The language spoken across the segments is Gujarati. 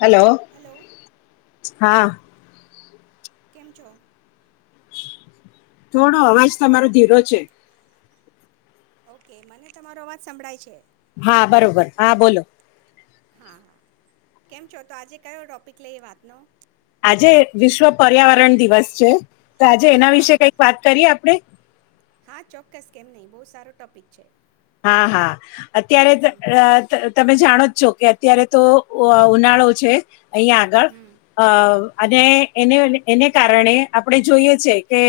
[inaudible] હલો. હા. કેમ છો? થોડો અવાજ તમારો ધીરો છે. ઓકે મને તમારો અવાજ સંભળાય છે. હા બરોબર હા બોલો. હા હા કેમ છો? તો આજે કયો ટોપિક લઈ વાતનો. આજે વિશ્વ પર્યાવરણ દિવસ છે. તો આજે એના હા વિશે કઈક વાત કરીએ આપડે? હા ચોક્કસ કેમ નહિ બહુ સારો ટોપિક છે. હા હા અત્યારે ત અ તમે જાણો જોકે અત્યારે તો અ ઉનાળો છે. અહીંયા આગળ હમ અ અને એને એને કારણે આપણે જોઈએ છે કે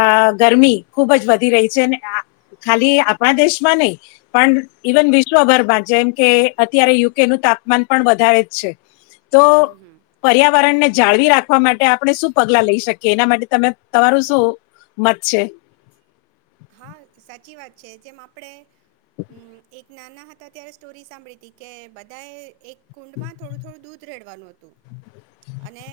અ ગરમી ખુબ જ વધી રહી છે અને ખાલી આપણા દેશ મને પણ હમ ઇવન વિશ્વભર બા જેમ કે અત્યારે યુકે નું તાપમાન પણ વધારે જ છે. તો હમ હમ પર્યાવરણને જાળવી રાખવા માટે આપણે શું પગલા લઈ શકીએ એના માટે તમે તમારું શું મત છે? હા સાચી વાત છે જેમ આપડે હમ એક નાના હતા ત્યારે સ્ટોરી સાંભળી હતી કે બધાએ એક કુંડમાં થોડું થોડું દૂધ રહેડવાનું હતું. [inaudible] અને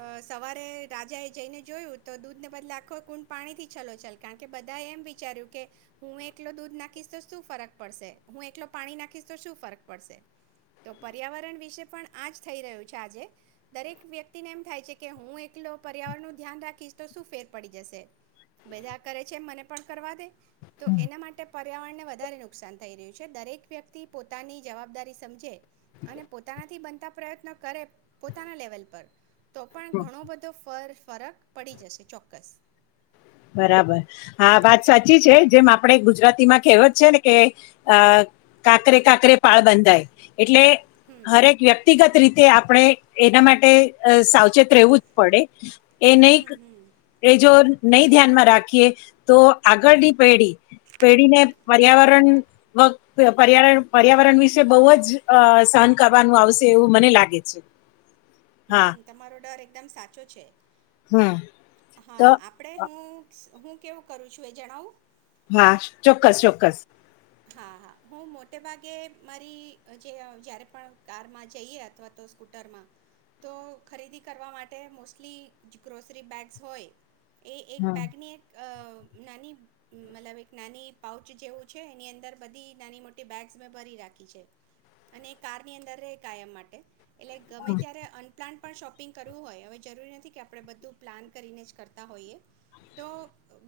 અ સવારે રાજા એ જઈને જોયું તો દૂધને બદલે આખો કુંડ પાણી થી છલો છલ કારણ બધા એમ વિચાર્યું કે હું એકલો દૂધ નાખીશ તો શું ફરક પડશે, હું એકલો પાણી નાખીશ તો શું ફરક પડશે. તો પર્યાવરણ વિશે પણ આજ થઈ રહ્યું છે આજે દરેક વ્યક્તિને એમ થાય છે કે હું એકલો પર્યાવરણ નું ધ્યાન રાખીશ તો શું ફેર પડી જશે બધા કરે છે મને પણ કરવા દે. તો એના માટે પર્યાવરણને વધારે નુકસાન થઈ રહ્યું છે દરેક વ્યક્તિ પોતાની જવાબદારી સમજે અને પોતાનાથી બનતા પ્રયત્નો કરે પોતાના લેવલ પર. તો પણ ઘણો બધો ફર ફરક પડી જશે ચોક્કસ. બરાબર, હા વાત સાચી છે જેમ આપડ ગુજરાતીમાં કેવત છે ને કે અ કાકરે, કાકરે પાળ બંધાય. એટલે હમ હરેક વ્યક્તિગત રીત તે આપણે એના માટે અ સાવચેત રહેવું જ પડે. એ નહી હમ હમ એ જો નહી ધ્યાનમાં રાખીએ તો આગળની પેઢી પેઢીને પર્યાવરણ પર્યાણ પર્યાવરણ વિશે બહુ જ સહન કરવાનું આવશે એવું મને લાગે છે. હા હમ તમારો ડર એકદમ સાચો છે. હમ હા તો આપણેે હું. હું કેવું કરું છું એ જણાવું. હા ચોક્કસ ચોક્કસ. હા હા હું મોટે ભાગે મારી જે જયારે પણ કારમાં જઈએ, અથવા તો સ્કૂટરમાં તો ખરીદી કરવા માટે મોસ્ટલી ગ્રોસરી બેગ્સ હોય એ એક હમ બેગની એક અ નાની મતલબ એક નાની પાઉચ જેવો છે. એની અંદર બધી નાની મોટી બેગસ મેં ભરી રાખી છે. અને કારની અંદર ર કાયમ માટે. એટલે ગમે ત્યારે અનપ્લાન્ટ પણ શોપિંગ કરવું હોય હવે જરૂરી નથી કે આપણે બધું પ્લાન કરીને જ કરતા હોઈએ, તો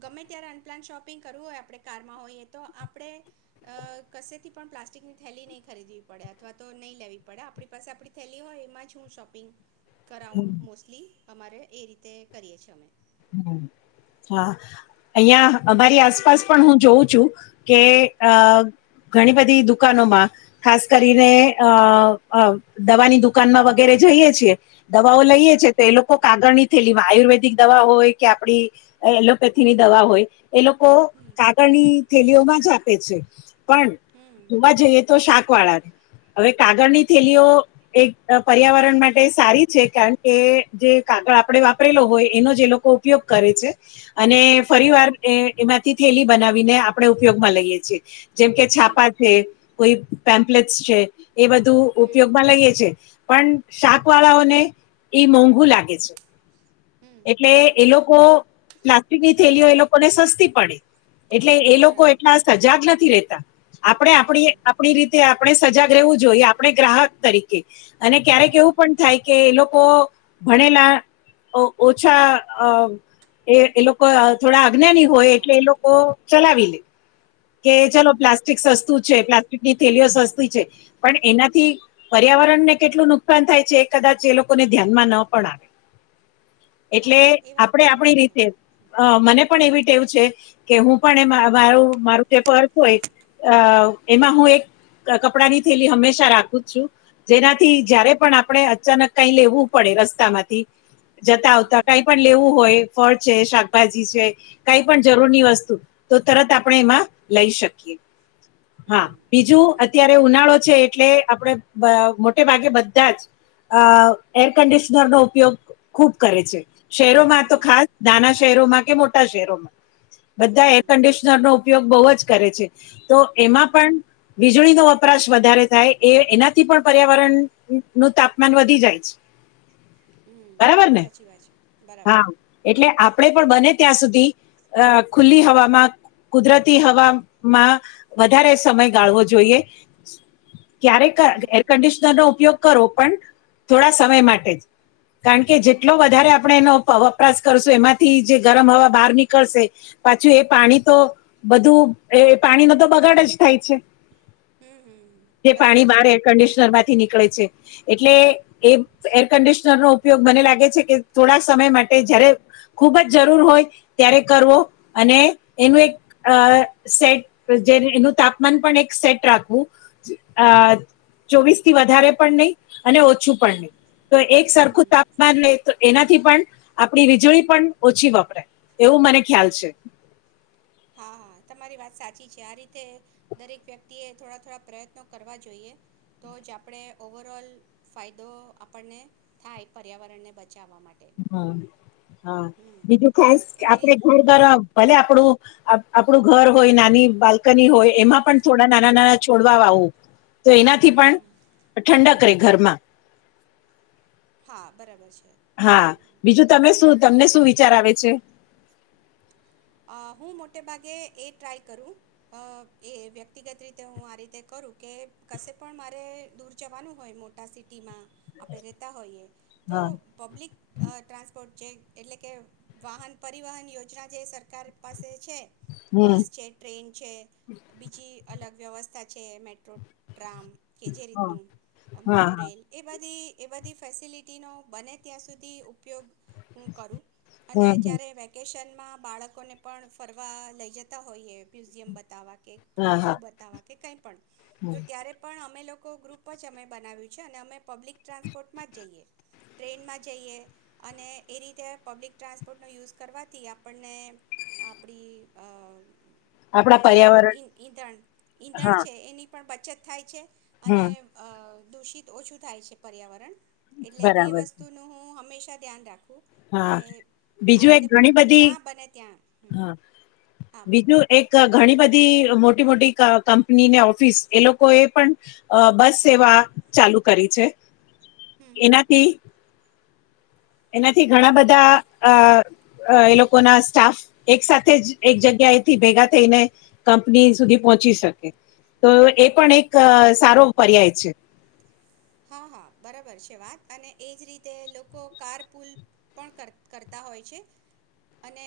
ગમે ત્યારે અનપ્લાન શોપિંગ કરવું હોય આપણે કારમાં હોઈએ તો આપ આપડે કશેથી પણ પ્લાસ્ટિકની થેલી નહી ખરીદવી પડે અથવા તો નહી લેવી પડે આપણી પાસે આપડી થેલી હોય, એમાં હું શોપિંગ કરઉ હમ, મોસ્ટલી. અમારે એ રીતે કરીએ છીએ અમે. હ હા અહિયાં અમારી આસપાસ પણ હું જોઉં છું કે અ ઘણી બધી દુકાનોમાં ખાસ કરીને અ અ દવાની દુકાનમાં વગેરે જઈએ છીએ. દવાઓ હમ લઈએ છે તો એ લોકો કાગળ ની ઘેલી વા આયુર્વેદિક દવા હોય કે આપડી એલોપેથીની દવા હોય એ લોકો હમ કાગળની થેલીઓમાં જ આપે છે. પણ હમ ઉમા જઈએ તો શાક વાળ હવે કાગળની થેલીઓ એક પર્યાવરણ માટે સારી છે, કારણ કે જે કાગળ આપણે વાપરેલો હોય એનો જ લોકો ઉપયોગ કરે છે. અને ફરી બરાબર વાર એ એમાં થી થેલી બનાવીને આપણે ઉપયોગમાં લઈએ છીએ જેમ કે હમ છાપા છે, કોઈ પેમ્પલેટસ છે. એ બધું હમ હમ ઉપયોગમાં લઈએ છે, પણ શાક હમ વાળાઓને એ મોંઘુ લાગે છે. હમ એટલે એ લોકો પ્લાસ્ટિકની થેલીઓ એ લોકોને સસ્તી પડે. એટલે એ લોકો બરાબર એટલા સજાગ નથી. રહેતા. આપણે આપણી હમ આપડી રીતે આપણે સજાગ રહેવું જોઈએ, આપણે ગ્રાહક તરીકે અને ક્યારેક હમ એવું પણ થાય કે એ લોકો ભણેલા ઓછા અ એ એ લોકો થોડા અજ્ઞાની હોય હા એટલે એ લોકો ચલાવી લે. કે હમ હમ ચલો પ્લાસ્ટિક સસ્તુ છે પ્લાસ્ટિકની થેલીઓ સસ્તી છે પણ એનાથી પર્યાવરણને કેટલું નુકસાન થાય છે એ કદાચ એ લોકોને ધ્યાનમાં ન પણ આવે. એટલે હા એ વાત આપડે બરાબર આપણી છે રીતે અ મને પણ એવી એવું છે કે હું પણ એ મારું મારું જે પર્થ હોય અ એમાં હું એક કપડાની થેલી હંમેશા રાખું છું. જેનાથી હમ જયારે પણ આપણે અચાનક કઈ લેવું પડે રસ્તામાંથી જતા હમ આવતા હમ કઈ પણ લેવું હોય ફળ છે, શાકભાજી છે કઈ પણ જરૂરીની વસ્તુ તો તરત આપણે એમા લઈ શકીએ. હા હમ બીજું બરાબર અત્યારે ઉનાળો છે એટલે આપણે અ મોટે ભાગે બધા જ અ એર કન્ડિશનર નો ઉપયોગ ખૂબ કરે છે. શહેરોમાં તો હા ખાસ નાના શહેરોમાં કે મોટા શહેરોમાં. હમ બધા એર હમ કન્ડિશનર નો ઉપયોગ બવ જ જ કરે છે. તો એમાં બરાબર પણ વીજળીનો વપરાશ વધારે થાય એ એનાથી પણ પર્યાવરણ નું તાપમાન વધી જાય છે. હમ્મ, બરાબર ને સાચી વાત છે, બરાબર. હા એટલે આપણે પણ બને ત્યાં સુધી અ ખુલ્લી હવામાં કુદરતી હ વા વધારે સમય ગાળવો જોઈએ. ક્યારેક હમ એર કન્ડિશનર નો ઉપયોગ કરો પણ થોડા સમય માટે જ કારણ કે જેટલો વધારે આપણે એનો વપરાશ કરશું એમાંથી જે ગરમ હવા બહાર નીકળશે પાછું એ પાણી તો બધું એ પાણીનો તો બગાડ જ થાય છે. હમ હમ જે પાણી બરાબર બહાર છે એર કન્ડિશનર માંથી ની નીકળે છે એટલે એ એર કન્ડિશનર નો ઉપયોગ મને લાગે છે કે થોડા સમય માટે જયારે ખુબ જ જરૂર હોય ત્યારે જ કરવો અને એનું એક અ સેટ જેનું તાપમાન પણ એક સેટ રાખવું અ ચોવીસ થી વધારે પણ નહી અને ઓછું પણ હમ નહીં તો એક હમ સરખું હમ તાપમાન ને એનાથી પણ આપણી વીજળી પણ ઓછી વપરાય એવું મને ખ્યાલ છે. હા હા તમારી વાત સાચી છે. આ રીતે દરેક વ્યક્તિએ થોડા થોડા પ્રયત્નો કરવા જોઈએ તો જ આપણે ઓવરઓલ ફાયદો આપણને થાય પર્યાવરણને બ હા હા હમ બીજું ખાસ એવી આપડ રી ઘર ઘર ભલે આપડું... આપણું ઘર હોય નાની બાલ્કની હોય એમાં પણ થોડા નાના નાના છોડવા આવું. તો એનાથી હમ પણ હમ ઠંડક... ઘર માં. હા બરાબર છે. હા હમ બીજું તમે શું તમને શું વિચાર આવે છે. હું મોટે ભાગે એ ટ્રાય કરું એ વ્યક્તિગત રીતે હું આ રીતે કરું કે કશે પણ મારે દૂર જવાનું હોય મોટા સિટીમાં આપણે રહેતા હોઈએ. તો હા પબ્લિક ટ્રાસપોર્ટ... એટલે કે વાહન પરિવહન યોજના જે સરકાર... સરકાર પાસે છે. હમ બસ છે ટ્રેન છે બીજી અલગ વ્યવસ્થ છે મેટ્રો. ટ્રામ કે જે હા રીતનું મોનો હા રેલ એ બધી... એ બધી ફેસિલિટીનો બને ત્યાં સુધી ઉપયોગ.. અને હમ હમ. જયારે વેકશન બા બાળક લોકોને પણ ફરવા લઈ જતા હોઈએ મ્યુઝિયમ બતાવવા. હા હા એકઝૂ બતાવા. કે કંઈ પણ. તો હમ. ત્યારે પણ અમે લોકો ગ્રુપ જ અમે બનાવ્યું છે અને અમે પબ્લિક ટ્રાન્સપોર્ટમાં જઈએ ટ્રેનમાં જઈએ અને એ રીતે પબ્લિક ટ્રાન્સપોર્ટનો યુઝ કરવાથી આપણને- આપડી આ- આપણા જે પર્યાવરણ ઈંધણ ઈંધણ હા છે એની પણ છ થાય છે. હમ અને અ. દૂષિત ઓછું થાય છે પર્યાવરણ એટલે એ બરાબર વસ્તુનું હું હંમેશ... અ ધ્યાન રાખ હા બીજું એક ઘણી બધી જ્યાં બને ત્યાં હમ હા હા બોલો બીજું એક ઘણી બધી એલો મોટી મોટી ક કંપનીને ઓફિસ એ લોકોએ પણ બસ સેવા ચાલુ કરી છે. હમ હમ એનાથી એનાથી ઘણા બધા અ અ એ લોકોના સ્ટાફ એક સાથે જ એક જગ્યાએથી ભેગા થઈને કંપની સુધી પહોંચી શકે તો એ પણ એક સારો પર્યાય છે. હા હા બરાબર છે વાત અને એજ રીતે લોકો કાર પુલ પણ કરતા હોય છે અને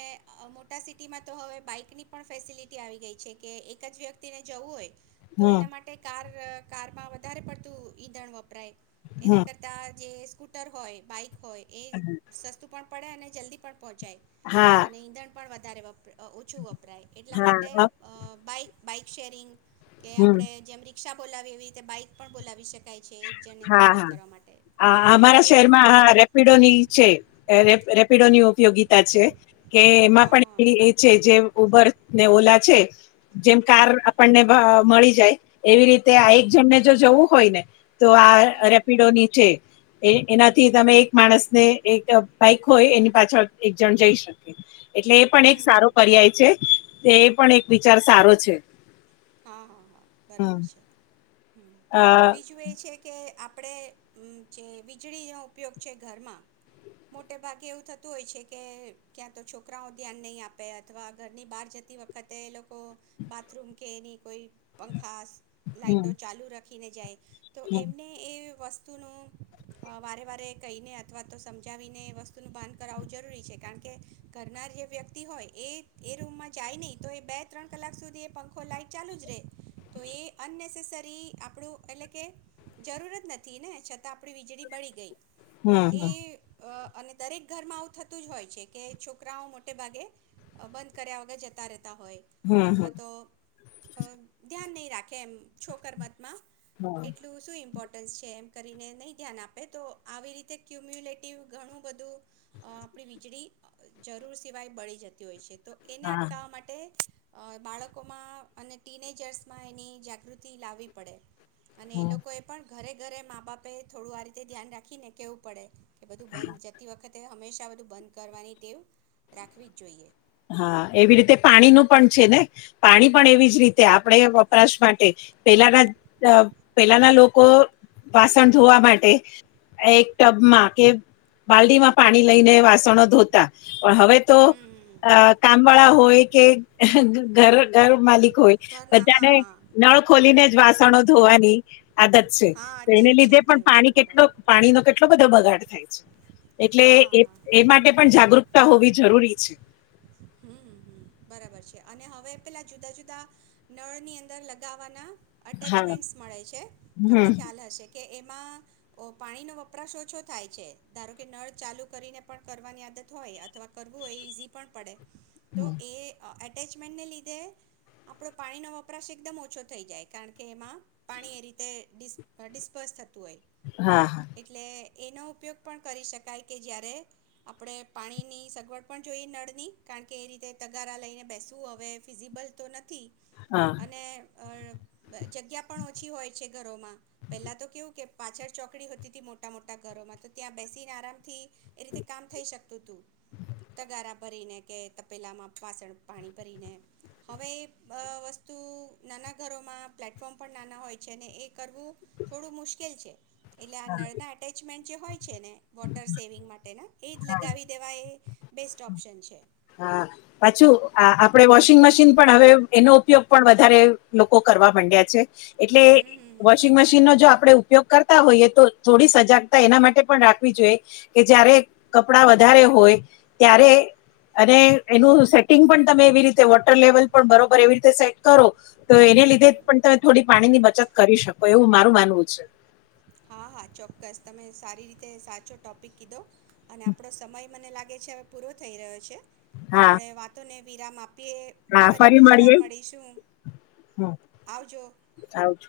મોટા સિટીમાં તો હવે બાઈકની પણ ફેસિલિટી આવી ગઈ છે કે એક જ વ્યક્તિને જવું હોય. તો હમ એના માટે કાર કારમાં વધારે પડતું ઈંધણ વપ. [unintelligible] એના હમ કરતા જે કૂટર હોય બાઇક હોય એ જ સસ્તું પણ પડે અને જલ્દી પણ પહોંચાય હા અને ઈંધણ પણ વ ધારેબ. અ ઓછું વપરાય એટલા હા માટે હા અ બાઇક બાઈક શેરિંગ, કે હમ આપડે જેમ રિક રીક્ષા બોલાવી એવી રીતે બાઈક પણ બોલાવી શકાય છે. જણને હા ટ્રાવેલ હા કરવા માટે આઅમારા એ રીતના શહેરમાં આ પણ રેપિડોની છે અ રેપ રેપ પીડોની ઉપયોગિતા છે. કે એમાં હા પણ એ એ છે જે ઉબર ને ઓલા છે. જેમ કાર હા આપણને વહ મળી જાય. એવી રીતે આ હમ એક જણને જો જવું હોય ને તો આ હમ રેપિડો ની છેે. એ એનાથી તમે એક માણસ ને એક બાઈક હોય એની પાછળ એક જણ જઈ શકે. એટલે એ પણ એક સારો હમ પર્યાય છે. તે એ પણ એક વિચાર સારો છે. હા હા હા હમ બરાબર છે હ અ બીજું એ છે. કે આપણે જે વીજળીનો ઉપયોગ છે ઘરમાં મોટે ભાગે એવું થતું હોય છે કે ક્યાં તો છોકરાઓ ધ્યાન નહીં આપે અથવા ઘરની બહાર જતી વખતે એ લોકો બાથરૂમ. કે નહી કો પંખા. લાઈટો હમ ચાલુ રાખ કીને જાય. તો હમ એમને એ. વસ્તુનું વારે વારે કહીને અથવા તો સમજાવીને વસ્તુનું બાંધ કરાવવું જરૂરી છે કારણ કે ઘરનાર જે વ્યક્તિ હોય એ એ રૂમમાં જાય નહી તો એ બે ત્રણ કલાક સુધી એ આખો લઇટ ચાલુ જ રહે તો એ અનનેસેસરી આપણું એટલે કે જરૂર જ નથી ને છતાં આપણી વીજળી બળી ગઈ. તો હમ એ હમ અ અને દરેક ઘરમાં આવું થતું જ હોય છે કે છોકરાઓ મોટે ભાગે બંધ કર્યા વગર જતા રહેતા. તા હોય હમ હમ અથવા તો અ ધ્યાન નહી રાખે એમ છોકર માં માં હમ એટલું શું ઇમ્પોર્ ટન્સ છે એમ કરીને નહીં ધ્યાન આપે તો આવી રીતે ક્યુમ્યુલેટિવ ઘણું બધું અ આપણી વીજળી જરૂર સિવાય બળી જતી હોય છે. તો એને હા અટકાવવા માટે અ બાળકો માં અને ટીજર્સમાં એની જાગૃતિ લાવવી પડે. અને એ હમ લોકો એ પણ ઘરે ઘરે મા બાપે થોડું આ રીતે ધ્યાન રાખી ને કેવું પડે. કે બધું બંધ જતી વખતે હંમેશા બધું બંધ કરવાની ટેવ રાખવી જ જોઈએ. હા એવી રીતે પાણી નું પણ છે ને પાણી પણ એવી જ રીતે હમ આપણે વપરાશ માટે એ પેલા નાજ. અ હમ પહેલા ના લોક કો વાસણ ધોવા માટે એક ટબમાં કે બાલ્ડીમાં પાણી લઈને વાસણો ધોતા. પણ હવે તો હમ કામ વાળા હોય કે ઘર ગર માલિક હોય ઘરના હા બધાને હા નળ ખોલીને જ વાસણો ધોવાની આદત છે. હા તો ટેવ એને છે લીધે પણ ટેવ છે પાણી કેટલો બરાબર પાણીનો કેટલો બધો બગાડ થાય છે. એટલે હા હા એ હા એ માટે પણ જાગૃકતા હોવી જરૂરી. ચી. હમ્મ હમ્મ બરાબર છે અને હવે પેલા જુદા જુદા નળ ની અંદર લગાવાના હા અટેચમેન્ટ મળે છે. હમ તમને હમ. ખ્યાલ હશે કે એ મા પાણી નો વપરાશ ઓછો થાય છે. ધારો કે નળ ચાલુ કરીને પણ કરવાની આદત હોય અથવા કરવું હોય ઈઝી પણ પડે. તો એ. એટેચમેન્ટને લીધે આપણો પાણીનો વપરાશ એકદમ ઓછો થઈ જાય કારણ કે એમાં પાણી એ રીતે ડીશ ડિસ્પર્સ થ થતું હોય હા હા એટલે એનો ઉપયોગ પણ કરી શકાય કે જય્યારે આપણે પાણીની સગવડ પણ જોઈ નળ થી કારણ કે એ રીતે તગારા લઈને બેસવું હવે ફિઝિબલ તો નથી હા અને અ જગ્યા પણ ઓછી હોય છે ઘરોમાં પેલા તો કેવું કે પાછળ ચોકડી હોતી હતી મોટા મોટા ઘરોમાં તો ત્યાં બેસીને આરામથી એ રીતે કામ થઈ શકતું તું તગારા ભરીને કે તપેલામાં પાસણ પાણી ભરીને હવે વસ્તુ નાના ઘરોમાં પ્લેટફોર્મ પણ નાના હોય છે ને એ કરવું થોડું મુશ્કેલ છે. એટલે આ હા નળના એટેચમેન્ટ જે હોય છે ને વોટર સેવિંગ માટે. એ જ હા લગાવી દેવા એ બેસ્ટ ઓપ્શન છે હા પાછું આપડે વોશિંગ મશીન પણ હવે એનો ઉપયોગ પણ વધારે લોકો કરવા માંડ્યા છે. એટલે હમ હમ હમ વોશિંગ મશીન નો જો આપડે ઉપયોગ કરતા હોઈએ તો થોડી સજાગતા એના માટે પણ રાખવી જોઈએ કે જયારે કપડાં વધારે હોય ત્યારે અને એનું સેટિંગ પણ તમે એવી રીતે વોટર લેવલ પણ બરોબર એવી રીતે સેટ કરો. તો એને લીધે હમ પણ તમે થોડી પાણી ની બ બચત કરી શકો એવું મારું માનવું છે. હા હા ચોક્કસ તમે સારી રીતે સાચો ટોપિક કીધો અને આપણો સમય મને લાગે છે હવે પૂરો થઈ રહ્યો છે. હા આપડે વાતોને વિરામ આપ હા ફરી બીજી વાર મળીએ મળીશું હમ આવજો. આવજો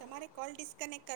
તમારે કોલ ડિસકનેક્ટ કરો.